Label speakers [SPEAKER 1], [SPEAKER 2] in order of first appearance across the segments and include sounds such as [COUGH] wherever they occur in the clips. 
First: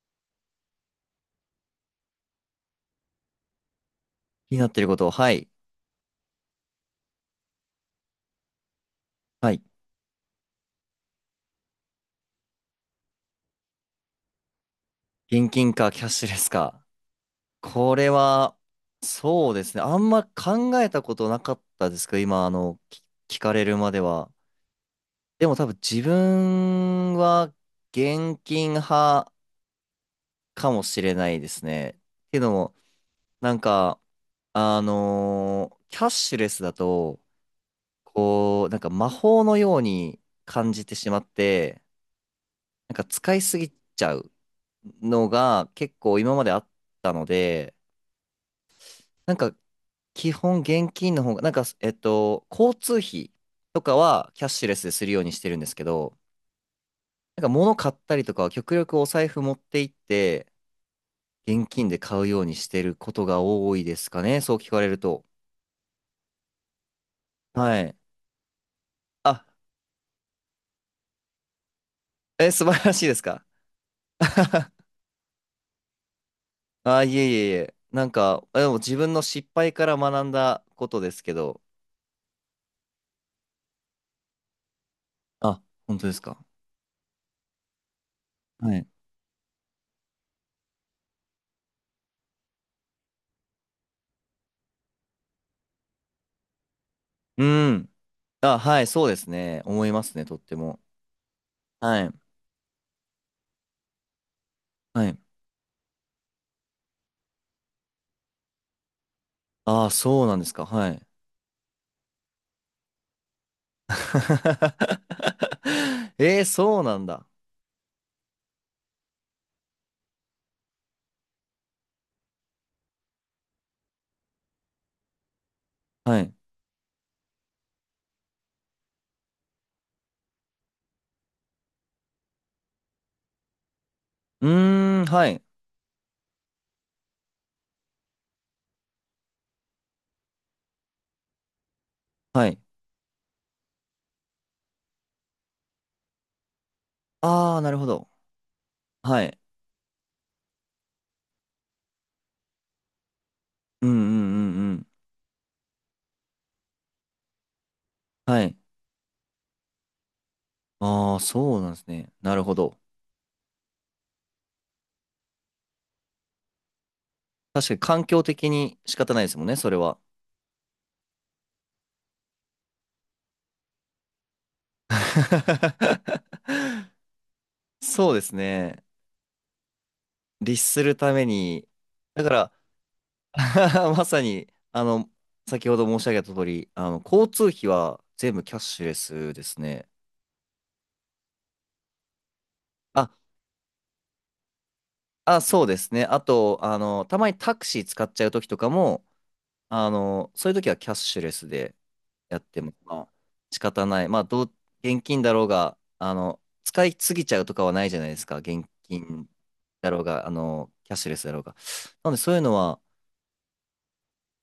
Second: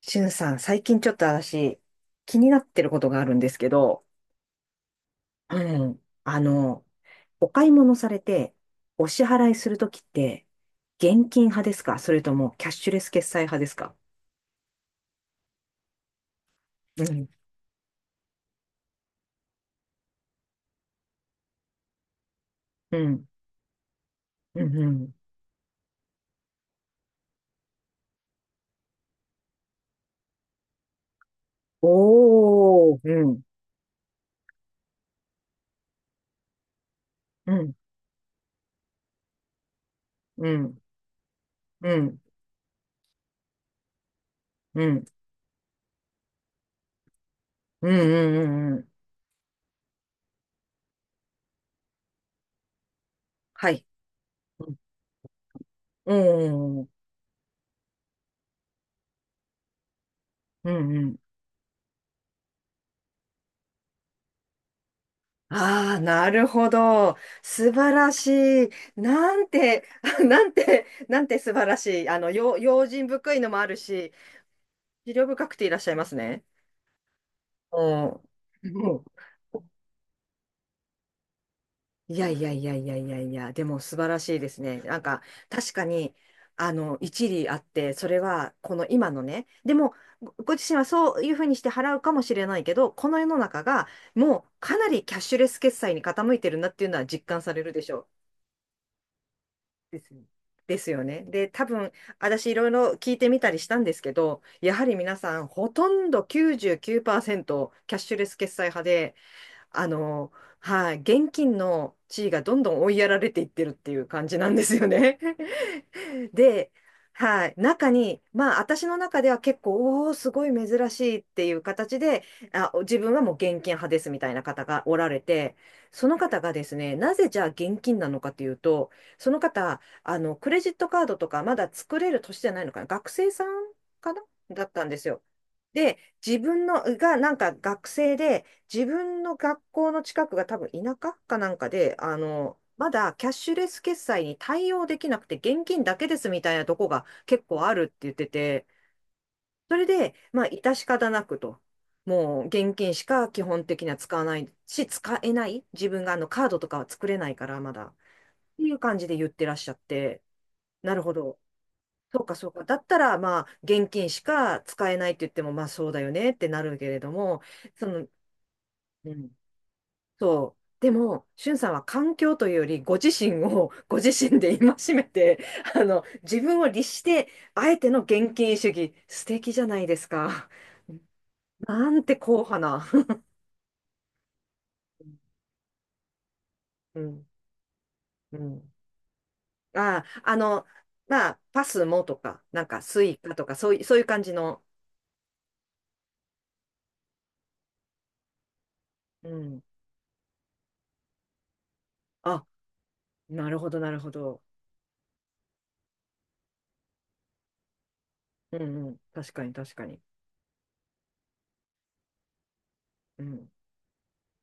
[SPEAKER 1] しゅんさん、最近ちょっと私、気になってることがあるんですけど、
[SPEAKER 2] 気になってること、はい。
[SPEAKER 1] うん、お買い物されて、お支払
[SPEAKER 2] は
[SPEAKER 1] い
[SPEAKER 2] い。
[SPEAKER 1] するときって、現金派ですか、それともキャッシュレス決済派ですか？
[SPEAKER 2] 現金かキャッシュレスか。
[SPEAKER 1] うん、
[SPEAKER 2] これは、そうですね。あんま考えたことなかったですけど、今、
[SPEAKER 1] う
[SPEAKER 2] き
[SPEAKER 1] ん、
[SPEAKER 2] 聞かれるまでは。
[SPEAKER 1] うん、うん。
[SPEAKER 2] でも多分自分は現金派かもしれないですね。けども、
[SPEAKER 1] おー、うん、
[SPEAKER 2] なんか、キャッシュレスだと、
[SPEAKER 1] うん、
[SPEAKER 2] こう、なんか魔法のように
[SPEAKER 1] う
[SPEAKER 2] 感
[SPEAKER 1] ん、
[SPEAKER 2] じてしまって、
[SPEAKER 1] うん、
[SPEAKER 2] なんか使いすぎちゃう。
[SPEAKER 1] うん、
[SPEAKER 2] のが結構今まであったので、
[SPEAKER 1] うん、うん、うん、うん。
[SPEAKER 2] なんか基本現金の方が、なんか、交通費
[SPEAKER 1] は
[SPEAKER 2] と
[SPEAKER 1] い。
[SPEAKER 2] かはキャッシュ
[SPEAKER 1] う
[SPEAKER 2] レ
[SPEAKER 1] ん、
[SPEAKER 2] スでするようにしてるんですけ
[SPEAKER 1] う
[SPEAKER 2] ど、
[SPEAKER 1] ん、うん、
[SPEAKER 2] なんか物買ったりとかは極力お財布持って行って
[SPEAKER 1] うん、
[SPEAKER 2] 現金で買うようにしてることが多いですかね、そう聞かれると。
[SPEAKER 1] ああ、なるほど。素
[SPEAKER 2] は
[SPEAKER 1] 晴
[SPEAKER 2] い。
[SPEAKER 1] らしい。な
[SPEAKER 2] あ、
[SPEAKER 1] んて、[LAUGHS] あ、なんて、なんて素晴らしい。
[SPEAKER 2] え、
[SPEAKER 1] 用
[SPEAKER 2] 素晴
[SPEAKER 1] 用
[SPEAKER 2] らし
[SPEAKER 1] 心
[SPEAKER 2] いです
[SPEAKER 1] 深い
[SPEAKER 2] か？
[SPEAKER 1] のもあるし、思慮深くていらっしゃいますね。
[SPEAKER 2] あいえいえいえ。
[SPEAKER 1] う
[SPEAKER 2] な
[SPEAKER 1] ん。
[SPEAKER 2] んか、でも
[SPEAKER 1] う
[SPEAKER 2] 自
[SPEAKER 1] ん。
[SPEAKER 2] 分の失敗から学んだことですけど。
[SPEAKER 1] いやいやいやいやいやいや、でも素晴らしいですね。なんか、
[SPEAKER 2] あ、
[SPEAKER 1] 確か
[SPEAKER 2] 本当で
[SPEAKER 1] に、
[SPEAKER 2] すか？
[SPEAKER 1] あの、一理あって、それは、こ
[SPEAKER 2] は
[SPEAKER 1] の
[SPEAKER 2] い。
[SPEAKER 1] 今のね、でも、ご自身はそういうふうにして払うかもしれないけど、この世の中が、もうかなりキャッシュレス決済に傾いてるなっていうのは実感
[SPEAKER 2] う
[SPEAKER 1] されるで
[SPEAKER 2] ん。
[SPEAKER 1] しょう。
[SPEAKER 2] あ、はい、そうですね。思い
[SPEAKER 1] で
[SPEAKER 2] ま
[SPEAKER 1] す
[SPEAKER 2] す
[SPEAKER 1] よ
[SPEAKER 2] ね、とって
[SPEAKER 1] で
[SPEAKER 2] も。
[SPEAKER 1] すよね。で、多分、
[SPEAKER 2] はい。
[SPEAKER 1] 私いろいろ聞いてみたりしたんですけど、やはり
[SPEAKER 2] は
[SPEAKER 1] 皆
[SPEAKER 2] い。
[SPEAKER 1] さん、ほとんど99%キャッシュレス決済派で、あ
[SPEAKER 2] ああ、そう
[SPEAKER 1] の、
[SPEAKER 2] なんですか。は
[SPEAKER 1] はい、
[SPEAKER 2] い。
[SPEAKER 1] 現金の地位がどんどん追いやられていってるっていう感じなんですよね。
[SPEAKER 2] [LAUGHS] えー、
[SPEAKER 1] で、
[SPEAKER 2] そうなんだ。
[SPEAKER 1] はい、中に、まあ、私の中では結構、おお、すごい珍しいっていう形で、あ、自分はもう現金派ですみたいな方がおられて、その
[SPEAKER 2] はい。
[SPEAKER 1] 方がですね、なぜじゃあ現金なのかというと、その方、あの、クレジットカードとかまだ作れる年じゃないのかな、学生さんかな、
[SPEAKER 2] う
[SPEAKER 1] だったんで
[SPEAKER 2] ーん、
[SPEAKER 1] すよ。
[SPEAKER 2] はい。
[SPEAKER 1] で、自分のがなんか学生で、自分の学校の近くが多分田舎かなんかで、あ
[SPEAKER 2] は
[SPEAKER 1] の、
[SPEAKER 2] い。
[SPEAKER 1] まだキャッシュレス決済に対応できなくて現金だけですみたいなとこが結
[SPEAKER 2] ああ、
[SPEAKER 1] 構
[SPEAKER 2] な
[SPEAKER 1] あ
[SPEAKER 2] る
[SPEAKER 1] る
[SPEAKER 2] ほ
[SPEAKER 1] って
[SPEAKER 2] ど。
[SPEAKER 1] 言ってて、
[SPEAKER 2] はい。
[SPEAKER 1] それで、まあ、致し方なくと。もう現金しか基本的
[SPEAKER 2] う
[SPEAKER 1] に
[SPEAKER 2] んう
[SPEAKER 1] は
[SPEAKER 2] ん
[SPEAKER 1] 使わない
[SPEAKER 2] うんう
[SPEAKER 1] し、
[SPEAKER 2] ん。
[SPEAKER 1] 使えない。自分があのカードとかは作れないからまだ。っ
[SPEAKER 2] はい。
[SPEAKER 1] ていう感じで言ってらっしゃって、なるほ
[SPEAKER 2] ああ、
[SPEAKER 1] ど。
[SPEAKER 2] そうなんですね。
[SPEAKER 1] そうか
[SPEAKER 2] なる
[SPEAKER 1] そう
[SPEAKER 2] ほ
[SPEAKER 1] か。だ
[SPEAKER 2] ど。
[SPEAKER 1] ったら、まあ、現金しか使えないって言っても、まあそうだよねってなるけれども、
[SPEAKER 2] 確かに
[SPEAKER 1] その、
[SPEAKER 2] 環境的に仕
[SPEAKER 1] う
[SPEAKER 2] 方ないで
[SPEAKER 1] ん、
[SPEAKER 2] すもんね、それは。
[SPEAKER 1] そう。でも、しゅんさんは環境というより、ご自身を [LAUGHS] ご自身で戒めて、あの、自
[SPEAKER 2] [LAUGHS]
[SPEAKER 1] 分を律して、あえての
[SPEAKER 2] そうで
[SPEAKER 1] 現
[SPEAKER 2] す
[SPEAKER 1] 金主
[SPEAKER 2] ね。
[SPEAKER 1] 義、素敵じゃないですか。
[SPEAKER 2] 律するために。
[SPEAKER 1] なんて
[SPEAKER 2] だか
[SPEAKER 1] 硬
[SPEAKER 2] ら、
[SPEAKER 1] 派な。
[SPEAKER 2] [LAUGHS] まさに、あの、先ほど申し上げた通り、あ
[SPEAKER 1] う
[SPEAKER 2] の、
[SPEAKER 1] ん。
[SPEAKER 2] 交通費は全
[SPEAKER 1] う
[SPEAKER 2] 部キャッ
[SPEAKER 1] ん。
[SPEAKER 2] シュレスですね。
[SPEAKER 1] ああ、あの、まあ、パスもとか、なんか、ス
[SPEAKER 2] あ、
[SPEAKER 1] イカとか、そういう、そういう感じの。
[SPEAKER 2] あ、そうですね。あと、あの、たまにタクシー使っちゃう時とかも、
[SPEAKER 1] うん。
[SPEAKER 2] あの、そういう時はキャッシュレスでやっ
[SPEAKER 1] あ、
[SPEAKER 2] ても、まあ、
[SPEAKER 1] なる
[SPEAKER 2] 仕
[SPEAKER 1] ほど、
[SPEAKER 2] 方
[SPEAKER 1] なる
[SPEAKER 2] ない。
[SPEAKER 1] ほ
[SPEAKER 2] まあ、
[SPEAKER 1] ど。
[SPEAKER 2] どう、現金だろうが、あの、使いすぎちゃうとかはないじゃないですか。
[SPEAKER 1] う
[SPEAKER 2] 現
[SPEAKER 1] んうん。
[SPEAKER 2] 金
[SPEAKER 1] 確かに、確か
[SPEAKER 2] だろ
[SPEAKER 1] に。
[SPEAKER 2] うが、あの、キャッシュレスだろうが。なので、そういうのは、
[SPEAKER 1] うん。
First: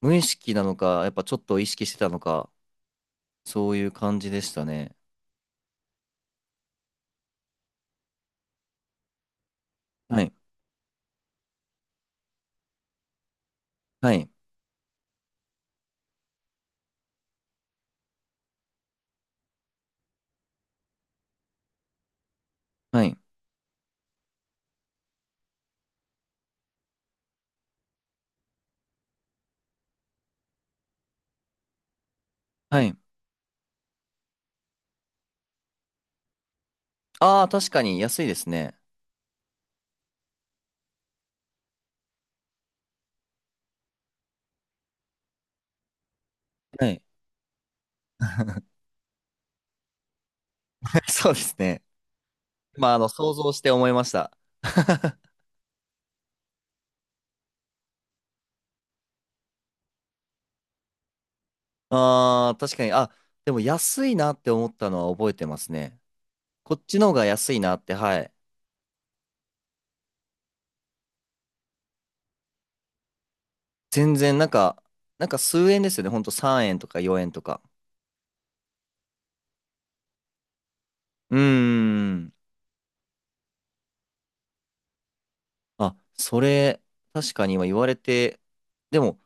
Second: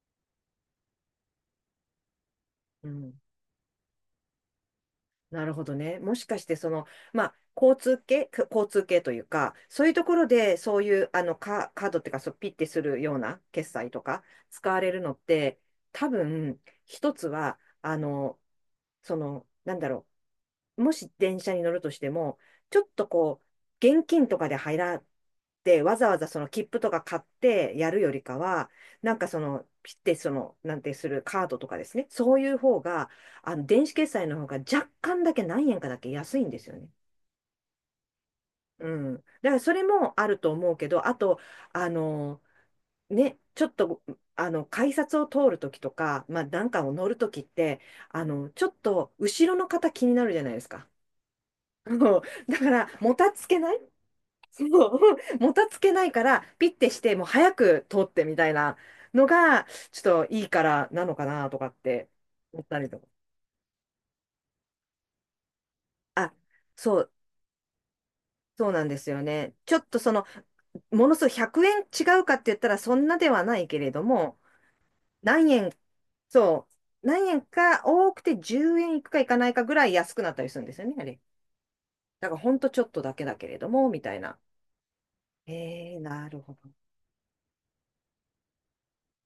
[SPEAKER 2] 無意識なのか、やっぱちょっと意識してたのか、
[SPEAKER 1] うん。
[SPEAKER 2] そういう感じでしたね。
[SPEAKER 1] なるほどね。もしかして、その、まあ、交通系、か交通系というか、そういうとこ
[SPEAKER 2] は
[SPEAKER 1] ろ
[SPEAKER 2] い
[SPEAKER 1] で、そういう、あの、カードっていうか、そう、ピッてするような決済と
[SPEAKER 2] は
[SPEAKER 1] か、
[SPEAKER 2] い。
[SPEAKER 1] 使われるのって、多分、一つは、あの、その、なんだろう、もし電車に乗るとしても、ちょっ
[SPEAKER 2] は
[SPEAKER 1] と
[SPEAKER 2] い。
[SPEAKER 1] こう、現金とかで入らって、わざわざその切符とか買ってやるよりかは、なんかその、ピッてその、なんてするカードとかですね、そういう方
[SPEAKER 2] はい。
[SPEAKER 1] が、あの、電子決済の方が若干だけ何円かだけ安いんですよね。
[SPEAKER 2] ああ、確かに安いですね。
[SPEAKER 1] うん。だからそれもあると思うけど、あと、あの、ね、ちょっと、あの、改札を通るときとか、まあ、なんか
[SPEAKER 2] は
[SPEAKER 1] を
[SPEAKER 2] い。
[SPEAKER 1] 乗るときって、あの、ちょっ
[SPEAKER 2] [LAUGHS]
[SPEAKER 1] と後ろの方気になるじゃないですか。
[SPEAKER 2] そうですね。
[SPEAKER 1] そう、 [LAUGHS] だか
[SPEAKER 2] ま
[SPEAKER 1] ら、
[SPEAKER 2] あ、あの、
[SPEAKER 1] もた
[SPEAKER 2] 想
[SPEAKER 1] つ
[SPEAKER 2] 像
[SPEAKER 1] け
[SPEAKER 2] して
[SPEAKER 1] ない。
[SPEAKER 2] 思いました。
[SPEAKER 1] [LAUGHS] そう、[LAUGHS]
[SPEAKER 2] [LAUGHS]
[SPEAKER 1] もたつけないから、ピッてして、もう早く通ってみたいなのが、ちょっといいからなのかなとかって
[SPEAKER 2] ああ、
[SPEAKER 1] 思っ
[SPEAKER 2] 確
[SPEAKER 1] た
[SPEAKER 2] か
[SPEAKER 1] り
[SPEAKER 2] に。
[SPEAKER 1] とか。
[SPEAKER 2] あ、でも安いなって思ったのは覚えてますね。
[SPEAKER 1] あ、
[SPEAKER 2] こっ
[SPEAKER 1] そ
[SPEAKER 2] ちの
[SPEAKER 1] う、
[SPEAKER 2] 方が安いなって、はい。
[SPEAKER 1] そうなんですよね。ちょっとその、ものすごい100円違うかって言ったら、そんなではないけれど
[SPEAKER 2] 全然、
[SPEAKER 1] も、
[SPEAKER 2] なんか
[SPEAKER 1] 何
[SPEAKER 2] 数
[SPEAKER 1] 円、
[SPEAKER 2] 円ですよね。ほんと3
[SPEAKER 1] そ
[SPEAKER 2] 円とか
[SPEAKER 1] う、
[SPEAKER 2] 4
[SPEAKER 1] 何
[SPEAKER 2] 円と
[SPEAKER 1] 円
[SPEAKER 2] か。
[SPEAKER 1] か多くて10円いくかいかないかぐらい安くなったりするんですよね、あれ。
[SPEAKER 2] うー
[SPEAKER 1] だ
[SPEAKER 2] ん。
[SPEAKER 1] から、ほんとちょっとだけだけれども、みたいな。え
[SPEAKER 2] あ、
[SPEAKER 1] ー、なる
[SPEAKER 2] そ
[SPEAKER 1] ほど。
[SPEAKER 2] れ、確かに今言われて、でも、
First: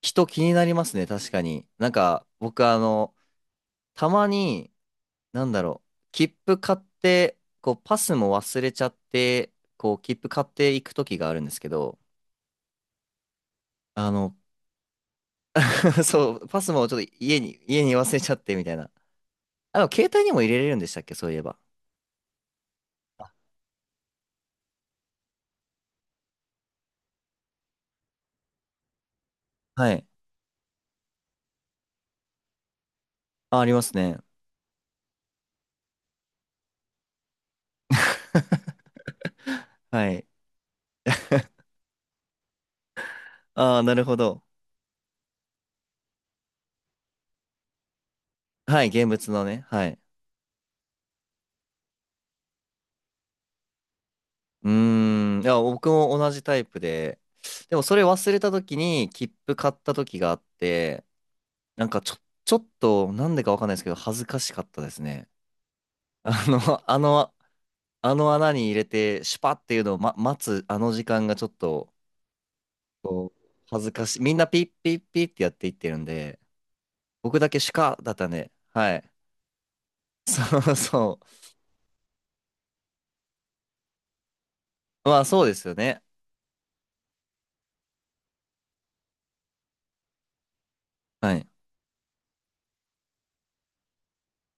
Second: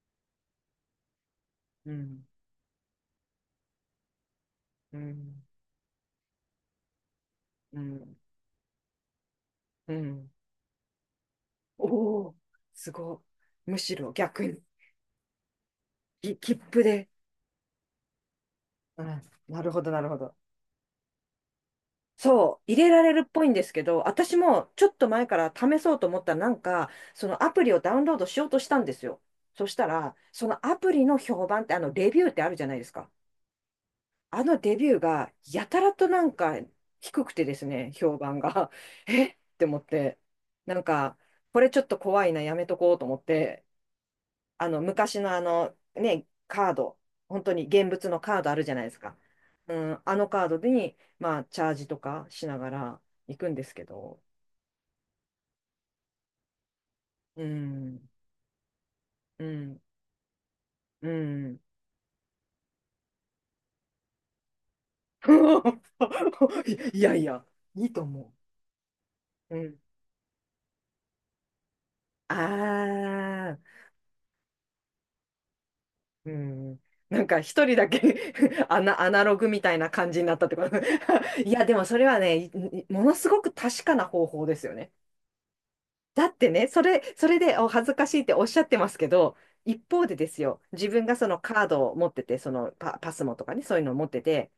[SPEAKER 2] 人気になりますね。確かに。な
[SPEAKER 1] う
[SPEAKER 2] ん
[SPEAKER 1] ん。
[SPEAKER 2] か、僕、あの、たまに、
[SPEAKER 1] うん
[SPEAKER 2] なんだろう、切符買って、こう、
[SPEAKER 1] う
[SPEAKER 2] パス
[SPEAKER 1] ん。
[SPEAKER 2] も忘れちゃって、
[SPEAKER 1] う
[SPEAKER 2] こう、切符
[SPEAKER 1] ん。
[SPEAKER 2] 買っていく時があるんですけ
[SPEAKER 1] お
[SPEAKER 2] ど、
[SPEAKER 1] お、すごい。むし
[SPEAKER 2] あ
[SPEAKER 1] ろ
[SPEAKER 2] の、
[SPEAKER 1] 逆に、
[SPEAKER 2] [LAUGHS] そう、
[SPEAKER 1] 切
[SPEAKER 2] パス
[SPEAKER 1] 符
[SPEAKER 2] もちょっ
[SPEAKER 1] で。
[SPEAKER 2] と家に忘れちゃってみたいな。
[SPEAKER 1] うん。なる
[SPEAKER 2] あ
[SPEAKER 1] ほ
[SPEAKER 2] の、
[SPEAKER 1] ど、
[SPEAKER 2] で
[SPEAKER 1] な
[SPEAKER 2] も
[SPEAKER 1] る
[SPEAKER 2] 携
[SPEAKER 1] ほ
[SPEAKER 2] 帯に
[SPEAKER 1] ど。
[SPEAKER 2] も入れれるんでしたっけ、そういえば。
[SPEAKER 1] そう、入れられる
[SPEAKER 2] あ
[SPEAKER 1] っぽいんですけど、私もちょっと前から試そうと思ったら、なんか、そのアプリをダウンロードしようとしたんですよ。そした
[SPEAKER 2] はい。
[SPEAKER 1] ら、そのアプリの評判って、あの、レビューってあるじゃないですか。
[SPEAKER 2] あ、ありますね。
[SPEAKER 1] あのレビューが、やたらとなんか、低くてですね、評判が。
[SPEAKER 2] [LAUGHS]
[SPEAKER 1] [LAUGHS] えって思っ
[SPEAKER 2] は
[SPEAKER 1] て、
[SPEAKER 2] い。
[SPEAKER 1] なんか、これちょっと怖いな、やめとこうと思って、
[SPEAKER 2] ああ、なるほど。
[SPEAKER 1] あの昔のあのね、カード、本当に現物のカードあるじゃな
[SPEAKER 2] は
[SPEAKER 1] い
[SPEAKER 2] い、
[SPEAKER 1] です
[SPEAKER 2] 現
[SPEAKER 1] か。
[SPEAKER 2] 物のね。
[SPEAKER 1] う
[SPEAKER 2] はい。
[SPEAKER 1] ん、あのカードに、まあ、チャージとかしながら行くんですけど、
[SPEAKER 2] うーん。いや、僕も同じタイプで、
[SPEAKER 1] う
[SPEAKER 2] でもそれ
[SPEAKER 1] ん、
[SPEAKER 2] 忘れた時に切
[SPEAKER 1] う
[SPEAKER 2] 符買っ
[SPEAKER 1] ん、
[SPEAKER 2] た時があって、
[SPEAKER 1] うん。
[SPEAKER 2] なんかちょ、ちょっと、なんでかわかんないですけど、恥ずかしかったですね。[LAUGHS] あの、
[SPEAKER 1] [LAUGHS]
[SPEAKER 2] あ
[SPEAKER 1] いやい
[SPEAKER 2] の、
[SPEAKER 1] や、いいと
[SPEAKER 2] あ
[SPEAKER 1] 思
[SPEAKER 2] の穴に入れて、シュパ
[SPEAKER 1] う。う
[SPEAKER 2] って
[SPEAKER 1] ん。
[SPEAKER 2] いうのを、待つ、あの時間がちょっと、こう、
[SPEAKER 1] ああ、
[SPEAKER 2] 恥ずかしい。みんなピッピッピッってやっていってるん
[SPEAKER 1] う
[SPEAKER 2] で、
[SPEAKER 1] ん。なん
[SPEAKER 2] 僕
[SPEAKER 1] か
[SPEAKER 2] だけ
[SPEAKER 1] 一
[SPEAKER 2] シュ
[SPEAKER 1] 人だ
[SPEAKER 2] カだった
[SPEAKER 1] け、
[SPEAKER 2] ね。
[SPEAKER 1] [LAUGHS]
[SPEAKER 2] は
[SPEAKER 1] ア
[SPEAKER 2] い。
[SPEAKER 1] ナログみたいな感じに
[SPEAKER 2] [LAUGHS]
[SPEAKER 1] なったって
[SPEAKER 2] そ
[SPEAKER 1] こ
[SPEAKER 2] う
[SPEAKER 1] と。
[SPEAKER 2] そ
[SPEAKER 1] [LAUGHS] いや、でもそれはね、ものすごく確かな方法ですよね。
[SPEAKER 2] う。まあ、そうですよね。
[SPEAKER 1] だってね、それ、それでお恥ずかしいっておっしゃってますけど、一方でですよ、自分がそ
[SPEAKER 2] は
[SPEAKER 1] の
[SPEAKER 2] い。
[SPEAKER 1] カードを持ってて、そのパスモとかね、そういうのを持ってて、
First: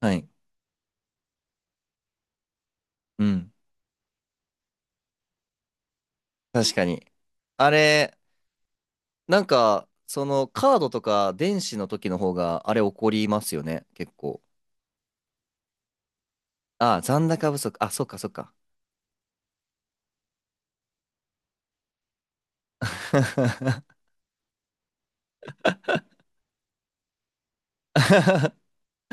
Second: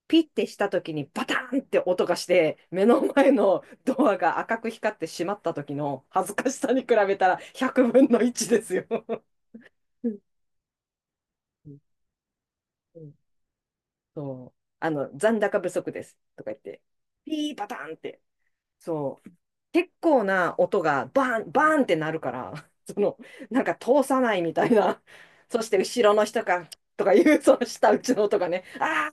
[SPEAKER 2] は
[SPEAKER 1] ピッ
[SPEAKER 2] い。
[SPEAKER 1] てした時にバタンって音がして、目の
[SPEAKER 2] う
[SPEAKER 1] 前
[SPEAKER 2] ん。
[SPEAKER 1] のドアが赤く光ってしまった時の恥ずかしさ
[SPEAKER 2] 確
[SPEAKER 1] に
[SPEAKER 2] か
[SPEAKER 1] 比
[SPEAKER 2] に。
[SPEAKER 1] べたら
[SPEAKER 2] あ
[SPEAKER 1] 100分
[SPEAKER 2] れ、
[SPEAKER 1] の1ですよ。
[SPEAKER 2] なんか、
[SPEAKER 1] うん、
[SPEAKER 2] その、カードとか電
[SPEAKER 1] う
[SPEAKER 2] 子
[SPEAKER 1] ん、
[SPEAKER 2] の時の方が、あれ起
[SPEAKER 1] う
[SPEAKER 2] こ
[SPEAKER 1] ん、
[SPEAKER 2] りますよね。結構。
[SPEAKER 1] そう。あの、残高不足ですとか言って、
[SPEAKER 2] ああ、残
[SPEAKER 1] ピ
[SPEAKER 2] 高
[SPEAKER 1] ー
[SPEAKER 2] 不
[SPEAKER 1] パ
[SPEAKER 2] 足。
[SPEAKER 1] タ
[SPEAKER 2] あ、
[SPEAKER 1] ンっ
[SPEAKER 2] そっか
[SPEAKER 1] て。
[SPEAKER 2] そっか。
[SPEAKER 1] そう。結構な音がバーン、バーンってなるから、[LAUGHS] その、なんか
[SPEAKER 2] [LAUGHS]
[SPEAKER 1] 通さないみたいな。[LAUGHS] そして後ろの人が、とかいう、その下打ちの音がね、あ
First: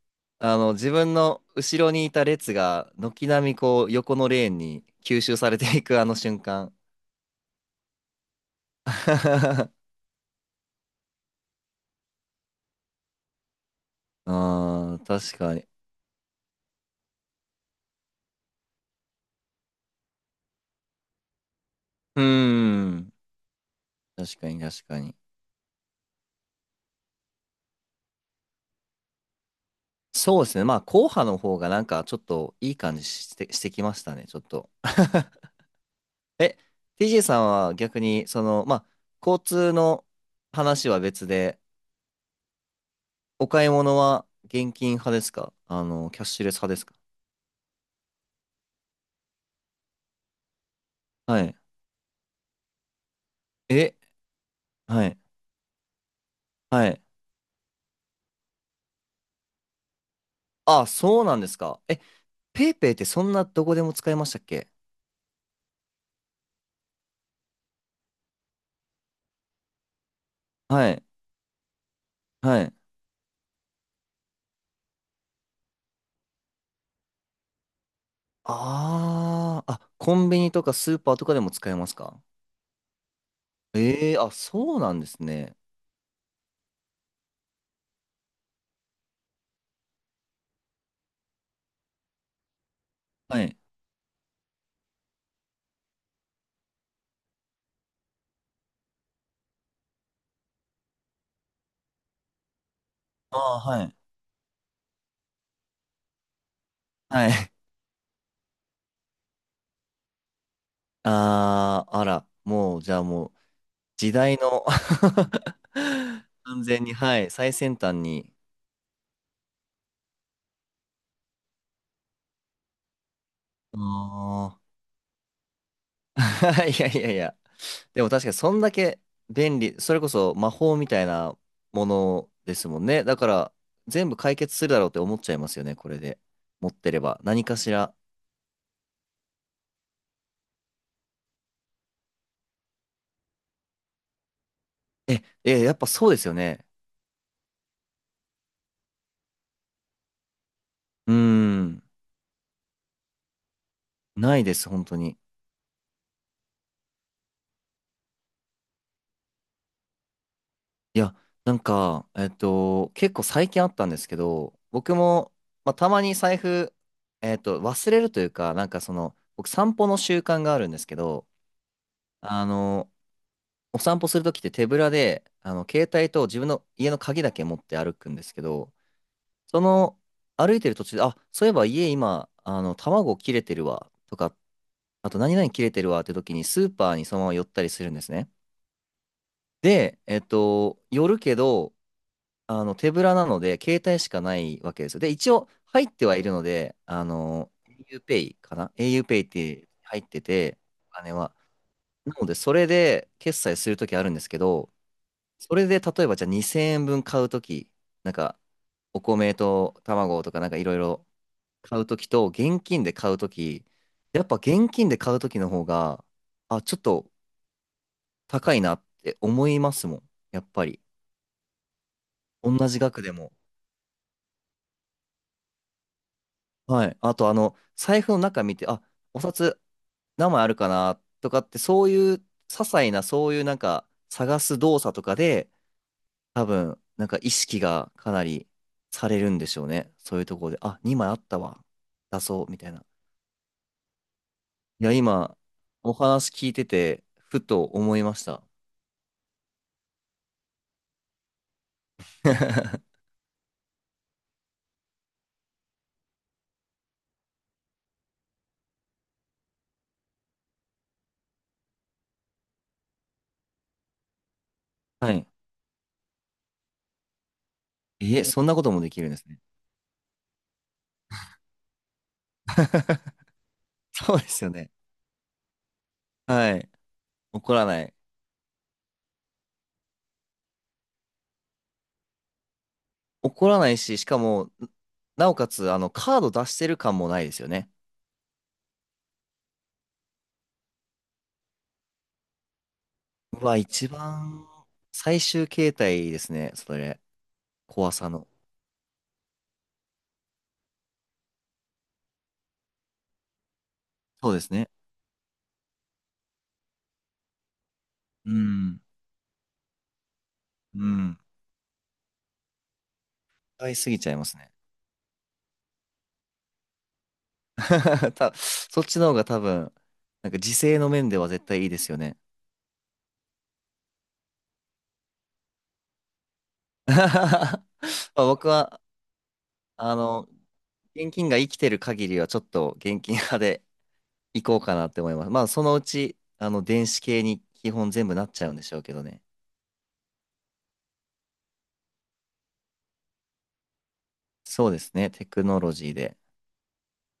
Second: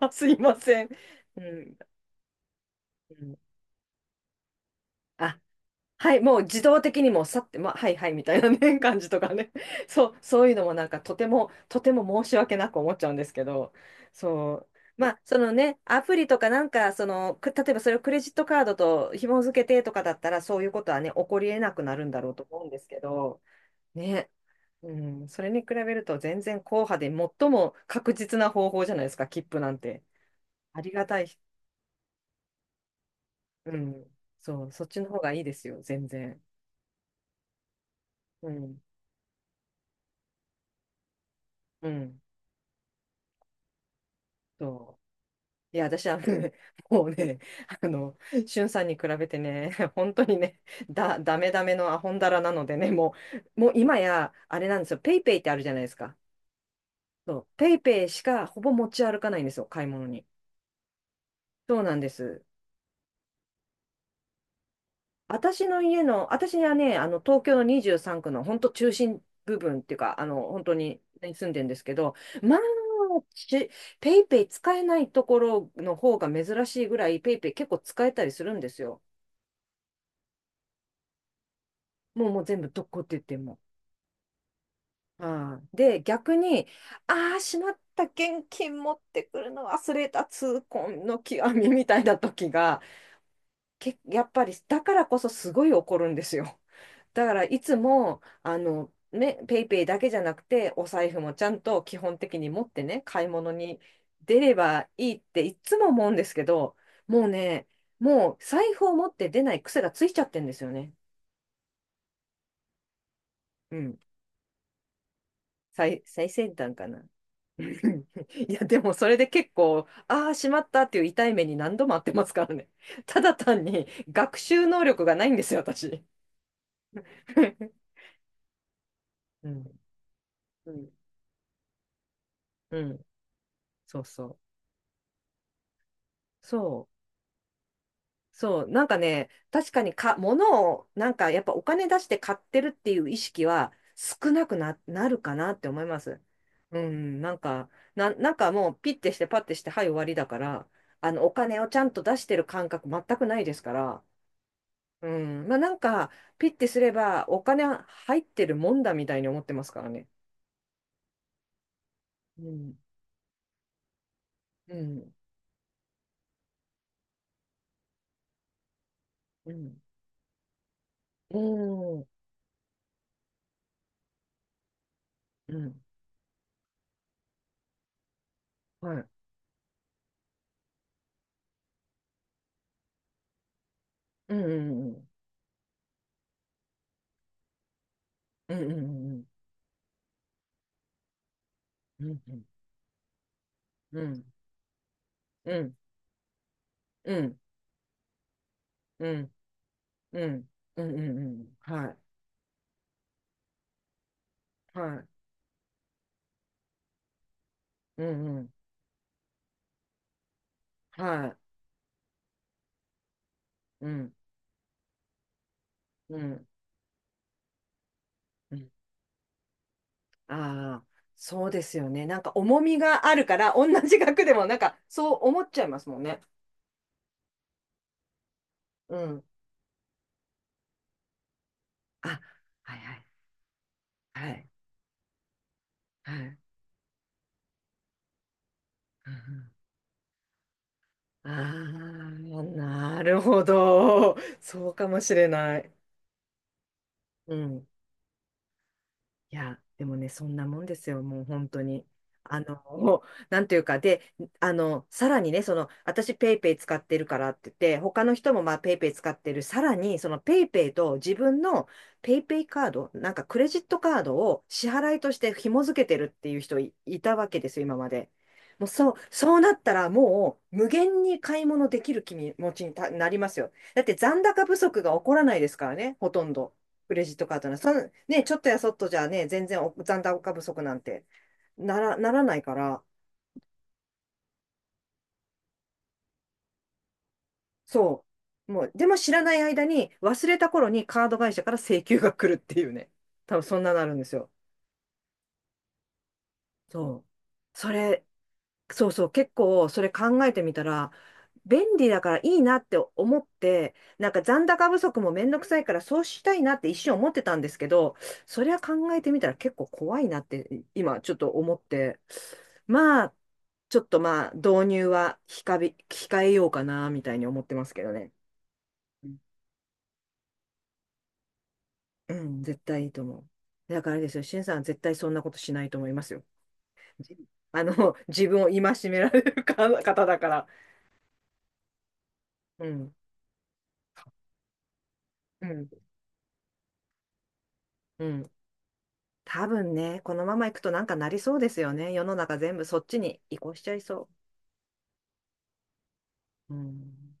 [SPEAKER 1] あ、[LAUGHS] すいま
[SPEAKER 2] あの、
[SPEAKER 1] せん。
[SPEAKER 2] 自分
[SPEAKER 1] う
[SPEAKER 2] の
[SPEAKER 1] ん。
[SPEAKER 2] 後ろにいた列が、
[SPEAKER 1] う
[SPEAKER 2] 軒
[SPEAKER 1] ん。
[SPEAKER 2] 並みこう、横のレーンに吸収
[SPEAKER 1] あ、
[SPEAKER 2] されていくあの
[SPEAKER 1] はい、も
[SPEAKER 2] 瞬
[SPEAKER 1] う自
[SPEAKER 2] 間。
[SPEAKER 1] 動的にもうさって、まあ、はいはいみたいなね、[LAUGHS] 感じとかね。
[SPEAKER 2] [LAUGHS] あ
[SPEAKER 1] [LAUGHS] そう、そういうのもなんかとても、とても申し訳なく思っちゃうんですけど、そう。
[SPEAKER 2] あ、
[SPEAKER 1] まあ、そ
[SPEAKER 2] 確
[SPEAKER 1] の
[SPEAKER 2] かに。
[SPEAKER 1] ね、アプリとかなんか、その、例えばそれをクレジットカードと紐付けてとかだったら、そういうことはね、起こり得なくなるんだ
[SPEAKER 2] うー
[SPEAKER 1] ろうと思うんですけ
[SPEAKER 2] ん。
[SPEAKER 1] ど、ね、
[SPEAKER 2] 確かに、確
[SPEAKER 1] う
[SPEAKER 2] かに。
[SPEAKER 1] ん、それに比べると全然硬派で最も確実な方法じゃないですか、切符なんて。
[SPEAKER 2] そうですね。ま
[SPEAKER 1] あ
[SPEAKER 2] あ、
[SPEAKER 1] り
[SPEAKER 2] 後
[SPEAKER 1] がた
[SPEAKER 2] 派
[SPEAKER 1] い。
[SPEAKER 2] の方がなんか、ちょっといい感じして、して
[SPEAKER 1] う
[SPEAKER 2] きまし
[SPEAKER 1] ん、
[SPEAKER 2] たね、ちょっ
[SPEAKER 1] そ
[SPEAKER 2] と。
[SPEAKER 1] う、そっちの方がいいで
[SPEAKER 2] [LAUGHS]
[SPEAKER 1] すよ、全然。
[SPEAKER 2] え、TJ さんは逆に、そ
[SPEAKER 1] う
[SPEAKER 2] の、ま
[SPEAKER 1] ん、
[SPEAKER 2] あ、交通の話は別で、
[SPEAKER 1] うん、
[SPEAKER 2] お買い物は現金
[SPEAKER 1] そう。
[SPEAKER 2] 派ですか？
[SPEAKER 1] い
[SPEAKER 2] あ
[SPEAKER 1] や、私
[SPEAKER 2] の、
[SPEAKER 1] は
[SPEAKER 2] キャッシュレ
[SPEAKER 1] ね、
[SPEAKER 2] ス派です
[SPEAKER 1] [LAUGHS]
[SPEAKER 2] か？
[SPEAKER 1] もうね、あの、しゅんさんに比べてね、[LAUGHS] 本当にね、ダ
[SPEAKER 2] は
[SPEAKER 1] メ
[SPEAKER 2] い。
[SPEAKER 1] ダメのアホンダラなのでね、もう
[SPEAKER 2] え、
[SPEAKER 1] 今や、あれなんですよ、
[SPEAKER 2] は
[SPEAKER 1] ペ
[SPEAKER 2] い。
[SPEAKER 1] イペイってあるじゃないですか。
[SPEAKER 2] はい、
[SPEAKER 1] そう、ペイペイしかほぼ持ち歩かないんですよ、買い物に。
[SPEAKER 2] あ、そうなんです
[SPEAKER 1] そ
[SPEAKER 2] か。
[SPEAKER 1] うなん
[SPEAKER 2] え、
[SPEAKER 1] です。
[SPEAKER 2] ペイペイってそんなどこでも使えましたっけ？
[SPEAKER 1] 私はね、あの、東京の23区の本当中心部分っていうか、あの、本当
[SPEAKER 2] は
[SPEAKER 1] に
[SPEAKER 2] い。
[SPEAKER 1] ね住んでるんですけど、まあ、
[SPEAKER 2] はい。
[SPEAKER 1] しペイペイ使えないところの方が珍しいぐらい、ペイペイ結構使えたりするんですよ。
[SPEAKER 2] ああ、あ、コンビニとかスーパーとかでも使えますか？
[SPEAKER 1] もうもう全部どこって言っても。
[SPEAKER 2] ええー、あ、そうなんですね。
[SPEAKER 1] はい。で、逆に、ああ、しまった、現金持ってくるの忘れた、痛恨の極みみたいな時が、
[SPEAKER 2] はい。
[SPEAKER 1] やっぱり、だからこそすごい怒るんですよ。だから、いつも、ね、ペイペイだけじゃなくて、お財布もちゃんと基本的に持ってね、買い
[SPEAKER 2] あ
[SPEAKER 1] 物
[SPEAKER 2] あ、
[SPEAKER 1] に
[SPEAKER 2] はい。
[SPEAKER 1] 出ればいいっていつも思うんですけど、もう
[SPEAKER 2] はい。
[SPEAKER 1] ね、もう財布を持って出ない癖がついちゃってんですよね。
[SPEAKER 2] [LAUGHS] ああ、あら、もう、じゃあもう、
[SPEAKER 1] うん。
[SPEAKER 2] 時代の
[SPEAKER 1] 最
[SPEAKER 2] [LAUGHS]
[SPEAKER 1] 先
[SPEAKER 2] 完
[SPEAKER 1] 端
[SPEAKER 2] 全
[SPEAKER 1] か
[SPEAKER 2] に、
[SPEAKER 1] な。
[SPEAKER 2] はい、最先端に。
[SPEAKER 1] いや、でもそれで結構、ああ、しまったっていう痛い目に何度もあってますからね。[LAUGHS] ただ単
[SPEAKER 2] あ
[SPEAKER 1] に学
[SPEAKER 2] あ。
[SPEAKER 1] 習能力がないんですよ、私。
[SPEAKER 2] [LAUGHS] いやいやいや。
[SPEAKER 1] [LAUGHS]
[SPEAKER 2] でも確かにそんだけ
[SPEAKER 1] う
[SPEAKER 2] 便
[SPEAKER 1] ん。
[SPEAKER 2] 利、それこそ魔
[SPEAKER 1] う
[SPEAKER 2] 法み
[SPEAKER 1] ん。
[SPEAKER 2] たいなものですも
[SPEAKER 1] う
[SPEAKER 2] んね。
[SPEAKER 1] ん。
[SPEAKER 2] だから
[SPEAKER 1] そう
[SPEAKER 2] 全部
[SPEAKER 1] そ
[SPEAKER 2] 解
[SPEAKER 1] う。
[SPEAKER 2] 決するだろうって思っちゃいますよね、これで。持っ
[SPEAKER 1] そ
[SPEAKER 2] てれ
[SPEAKER 1] う。
[SPEAKER 2] ば。何かしら。
[SPEAKER 1] そう。なんか、確かに、物を、やっぱお金出して買ってるっていう意識は少なくな、なる
[SPEAKER 2] え、
[SPEAKER 1] かなっ
[SPEAKER 2] え、
[SPEAKER 1] て
[SPEAKER 2] やっ
[SPEAKER 1] 思い
[SPEAKER 2] ぱ
[SPEAKER 1] ま
[SPEAKER 2] そうで
[SPEAKER 1] す。
[SPEAKER 2] すよね。
[SPEAKER 1] うん。なんかもうピッてしてパッてして、はい、終わりだから、
[SPEAKER 2] うー
[SPEAKER 1] お金をち
[SPEAKER 2] ん。
[SPEAKER 1] ゃんと出してる感覚全くないですから、
[SPEAKER 2] ないです、本当
[SPEAKER 1] う
[SPEAKER 2] に。
[SPEAKER 1] ん。まあなんか、ピッてすればお金入ってるもんだみたいに思ってますからね。
[SPEAKER 2] いや、なんか、
[SPEAKER 1] うん。
[SPEAKER 2] 結構最近あったんですけど、
[SPEAKER 1] う
[SPEAKER 2] 僕
[SPEAKER 1] ん。
[SPEAKER 2] も、まあ、たまに財布、忘れるというか、なんかその、僕
[SPEAKER 1] う
[SPEAKER 2] 散
[SPEAKER 1] ん。
[SPEAKER 2] 歩の習慣があるんですけど、
[SPEAKER 1] うん。
[SPEAKER 2] あの、お散歩するときって手ぶらで、あ
[SPEAKER 1] う
[SPEAKER 2] の、
[SPEAKER 1] ん。
[SPEAKER 2] 携帯と自分の家の鍵だけ持って歩くんですけど、
[SPEAKER 1] はい。
[SPEAKER 2] その、歩いてる途中で、あ、そういえば家今、あの、卵切れてるわ、と
[SPEAKER 1] う
[SPEAKER 2] か、
[SPEAKER 1] ん。うん。
[SPEAKER 2] あと何々切れてるわって時にスーパーにそのまま寄ったりするんですね。
[SPEAKER 1] うん。うん。
[SPEAKER 2] で、寄るけど、
[SPEAKER 1] うん。
[SPEAKER 2] あの、手ぶらなので、携帯
[SPEAKER 1] う
[SPEAKER 2] しか
[SPEAKER 1] ん。
[SPEAKER 2] ないわけですよ。で、一応、
[SPEAKER 1] うん。
[SPEAKER 2] 入ってはいるので、あ
[SPEAKER 1] うん。
[SPEAKER 2] の、auPay かな？
[SPEAKER 1] う
[SPEAKER 2] auPay っ
[SPEAKER 1] ん。
[SPEAKER 2] て入って
[SPEAKER 1] うん。
[SPEAKER 2] て、
[SPEAKER 1] うん
[SPEAKER 2] お
[SPEAKER 1] うん。うんう
[SPEAKER 2] 金
[SPEAKER 1] んう
[SPEAKER 2] は。
[SPEAKER 1] ん。はい。
[SPEAKER 2] なので、それで決済するときあるんですけど、
[SPEAKER 1] はい。
[SPEAKER 2] それで例えばじゃあ2000円分買うとき、
[SPEAKER 1] う
[SPEAKER 2] なん
[SPEAKER 1] ん。
[SPEAKER 2] か
[SPEAKER 1] うん。
[SPEAKER 2] お米と卵とかなんかいろいろ
[SPEAKER 1] はい。
[SPEAKER 2] 買うときと現金で買うとき、
[SPEAKER 1] うん。
[SPEAKER 2] やっぱ現金で買うときの方が、
[SPEAKER 1] うん。
[SPEAKER 2] あ、ちょっと高
[SPEAKER 1] う
[SPEAKER 2] い
[SPEAKER 1] ん。
[SPEAKER 2] なって思いますもん。やっぱり。
[SPEAKER 1] ああ、そうですよね。なんか
[SPEAKER 2] 同
[SPEAKER 1] 重み
[SPEAKER 2] じ額
[SPEAKER 1] が
[SPEAKER 2] で
[SPEAKER 1] ある
[SPEAKER 2] も。
[SPEAKER 1] から、同じ額でもなんかそう思っちゃいますもんね。
[SPEAKER 2] はい。あとあの、財布の中見て、あ、
[SPEAKER 1] う
[SPEAKER 2] お
[SPEAKER 1] ん。
[SPEAKER 2] 札何枚あるかなとかって、そういう
[SPEAKER 1] あ、
[SPEAKER 2] 些
[SPEAKER 1] はい
[SPEAKER 2] 細
[SPEAKER 1] は
[SPEAKER 2] な
[SPEAKER 1] い。
[SPEAKER 2] そういうなんか
[SPEAKER 1] は
[SPEAKER 2] 探
[SPEAKER 1] い。
[SPEAKER 2] す動作とかで、
[SPEAKER 1] はい。
[SPEAKER 2] 多分、なんか意識がかなりされるんでし
[SPEAKER 1] あ
[SPEAKER 2] ょうね。そういうところで、あ、2枚あっ
[SPEAKER 1] あ
[SPEAKER 2] たわ。出そう、
[SPEAKER 1] ー、
[SPEAKER 2] みたいな。
[SPEAKER 1] なるほど。そう
[SPEAKER 2] い
[SPEAKER 1] か
[SPEAKER 2] や、
[SPEAKER 1] もしれ
[SPEAKER 2] 今、
[SPEAKER 1] ない。
[SPEAKER 2] お話聞いてて、
[SPEAKER 1] う
[SPEAKER 2] ふと
[SPEAKER 1] ん。
[SPEAKER 2] 思いました。
[SPEAKER 1] いや、でもね、そんなもんですよ、もう本当に。あの、もう
[SPEAKER 2] [LAUGHS]
[SPEAKER 1] なんていうか、で、あの、さらにね、その、私ペイペイ使ってるからって言って、他の人もまあ、ペイペイ使ってる、さらに、その、ペイペイと自分のペイペイカード、なんかクレジットカードを支払いと
[SPEAKER 2] は
[SPEAKER 1] し
[SPEAKER 2] い。
[SPEAKER 1] て紐付けてるっていういたわけですよ、今まで。
[SPEAKER 2] え、そんなこ
[SPEAKER 1] もう、
[SPEAKER 2] とも
[SPEAKER 1] そ
[SPEAKER 2] で
[SPEAKER 1] う、
[SPEAKER 2] きるんです
[SPEAKER 1] そう
[SPEAKER 2] ね。
[SPEAKER 1] なったら、もう、無限に買い物できる気持ちになりますよ。だって、
[SPEAKER 2] そう
[SPEAKER 1] 残
[SPEAKER 2] です
[SPEAKER 1] 高
[SPEAKER 2] よ
[SPEAKER 1] 不
[SPEAKER 2] ね。
[SPEAKER 1] 足が起こらないですからね、ほとんど。
[SPEAKER 2] はい。
[SPEAKER 1] クレジットカード
[SPEAKER 2] 怒
[SPEAKER 1] な、
[SPEAKER 2] ら
[SPEAKER 1] そ
[SPEAKER 2] な
[SPEAKER 1] ん、
[SPEAKER 2] い。
[SPEAKER 1] ね、ちょっとやそっとじゃね、全然お残高不足なんてならないから、
[SPEAKER 2] 怒らないし、しかも、なおかつ、あの、カード出してる感もないですよね。
[SPEAKER 1] そう。もう、でも知らない間に、忘れた頃にカード会社から請求が来るっていうね。多分
[SPEAKER 2] うわ、
[SPEAKER 1] そんなな
[SPEAKER 2] 一
[SPEAKER 1] るんですよ。
[SPEAKER 2] 番最終形態ですね。それ。
[SPEAKER 1] そう。そ
[SPEAKER 2] 怖
[SPEAKER 1] れ、
[SPEAKER 2] さの。
[SPEAKER 1] そうそう、結構それ考えてみたら、便利だからいいなって思って、なんか
[SPEAKER 2] そうで
[SPEAKER 1] 残
[SPEAKER 2] すね。
[SPEAKER 1] 高不足もめんどくさいからそうしたいなって一瞬思ってたんですけど、
[SPEAKER 2] う
[SPEAKER 1] それは
[SPEAKER 2] ん。
[SPEAKER 1] 考えてみたら結構怖いなって
[SPEAKER 2] う
[SPEAKER 1] 今ちょっ
[SPEAKER 2] ん。
[SPEAKER 1] と思って、まあ、
[SPEAKER 2] 使い
[SPEAKER 1] ちょっ
[SPEAKER 2] すぎ
[SPEAKER 1] と
[SPEAKER 2] ちゃいま
[SPEAKER 1] まあ、
[SPEAKER 2] すね。
[SPEAKER 1] 導入は控えようかな、みたいに思ってますけどね。
[SPEAKER 2] [LAUGHS] そっちの
[SPEAKER 1] う
[SPEAKER 2] 方
[SPEAKER 1] ん
[SPEAKER 2] が多分、なんか時勢の面では絶対いいですよ
[SPEAKER 1] う
[SPEAKER 2] ね。
[SPEAKER 1] ん、絶対いいと思う。だからあれですよ、しんさんは絶対そんなことしないと思いますよ。
[SPEAKER 2] [LAUGHS]
[SPEAKER 1] じ
[SPEAKER 2] ま
[SPEAKER 1] あの、
[SPEAKER 2] あ
[SPEAKER 1] 自分を
[SPEAKER 2] 僕は、
[SPEAKER 1] 戒められる
[SPEAKER 2] あ
[SPEAKER 1] 方だか
[SPEAKER 2] の、
[SPEAKER 1] ら。
[SPEAKER 2] 現金が生きてる限りはちょっ
[SPEAKER 1] う
[SPEAKER 2] と
[SPEAKER 1] ん、
[SPEAKER 2] 現金派で行こうかなって思います。ま
[SPEAKER 1] う
[SPEAKER 2] あそ
[SPEAKER 1] ん、
[SPEAKER 2] のうち、あの、電子系に基本
[SPEAKER 1] う
[SPEAKER 2] 全部な
[SPEAKER 1] ん。
[SPEAKER 2] っちゃうんでしょうけどね。
[SPEAKER 1] 多分ね、このままいくとなんかなりそうですよね。世の中全部そっちに移行しちゃいそ
[SPEAKER 2] そうですね、テクノロジーで。
[SPEAKER 1] う。うん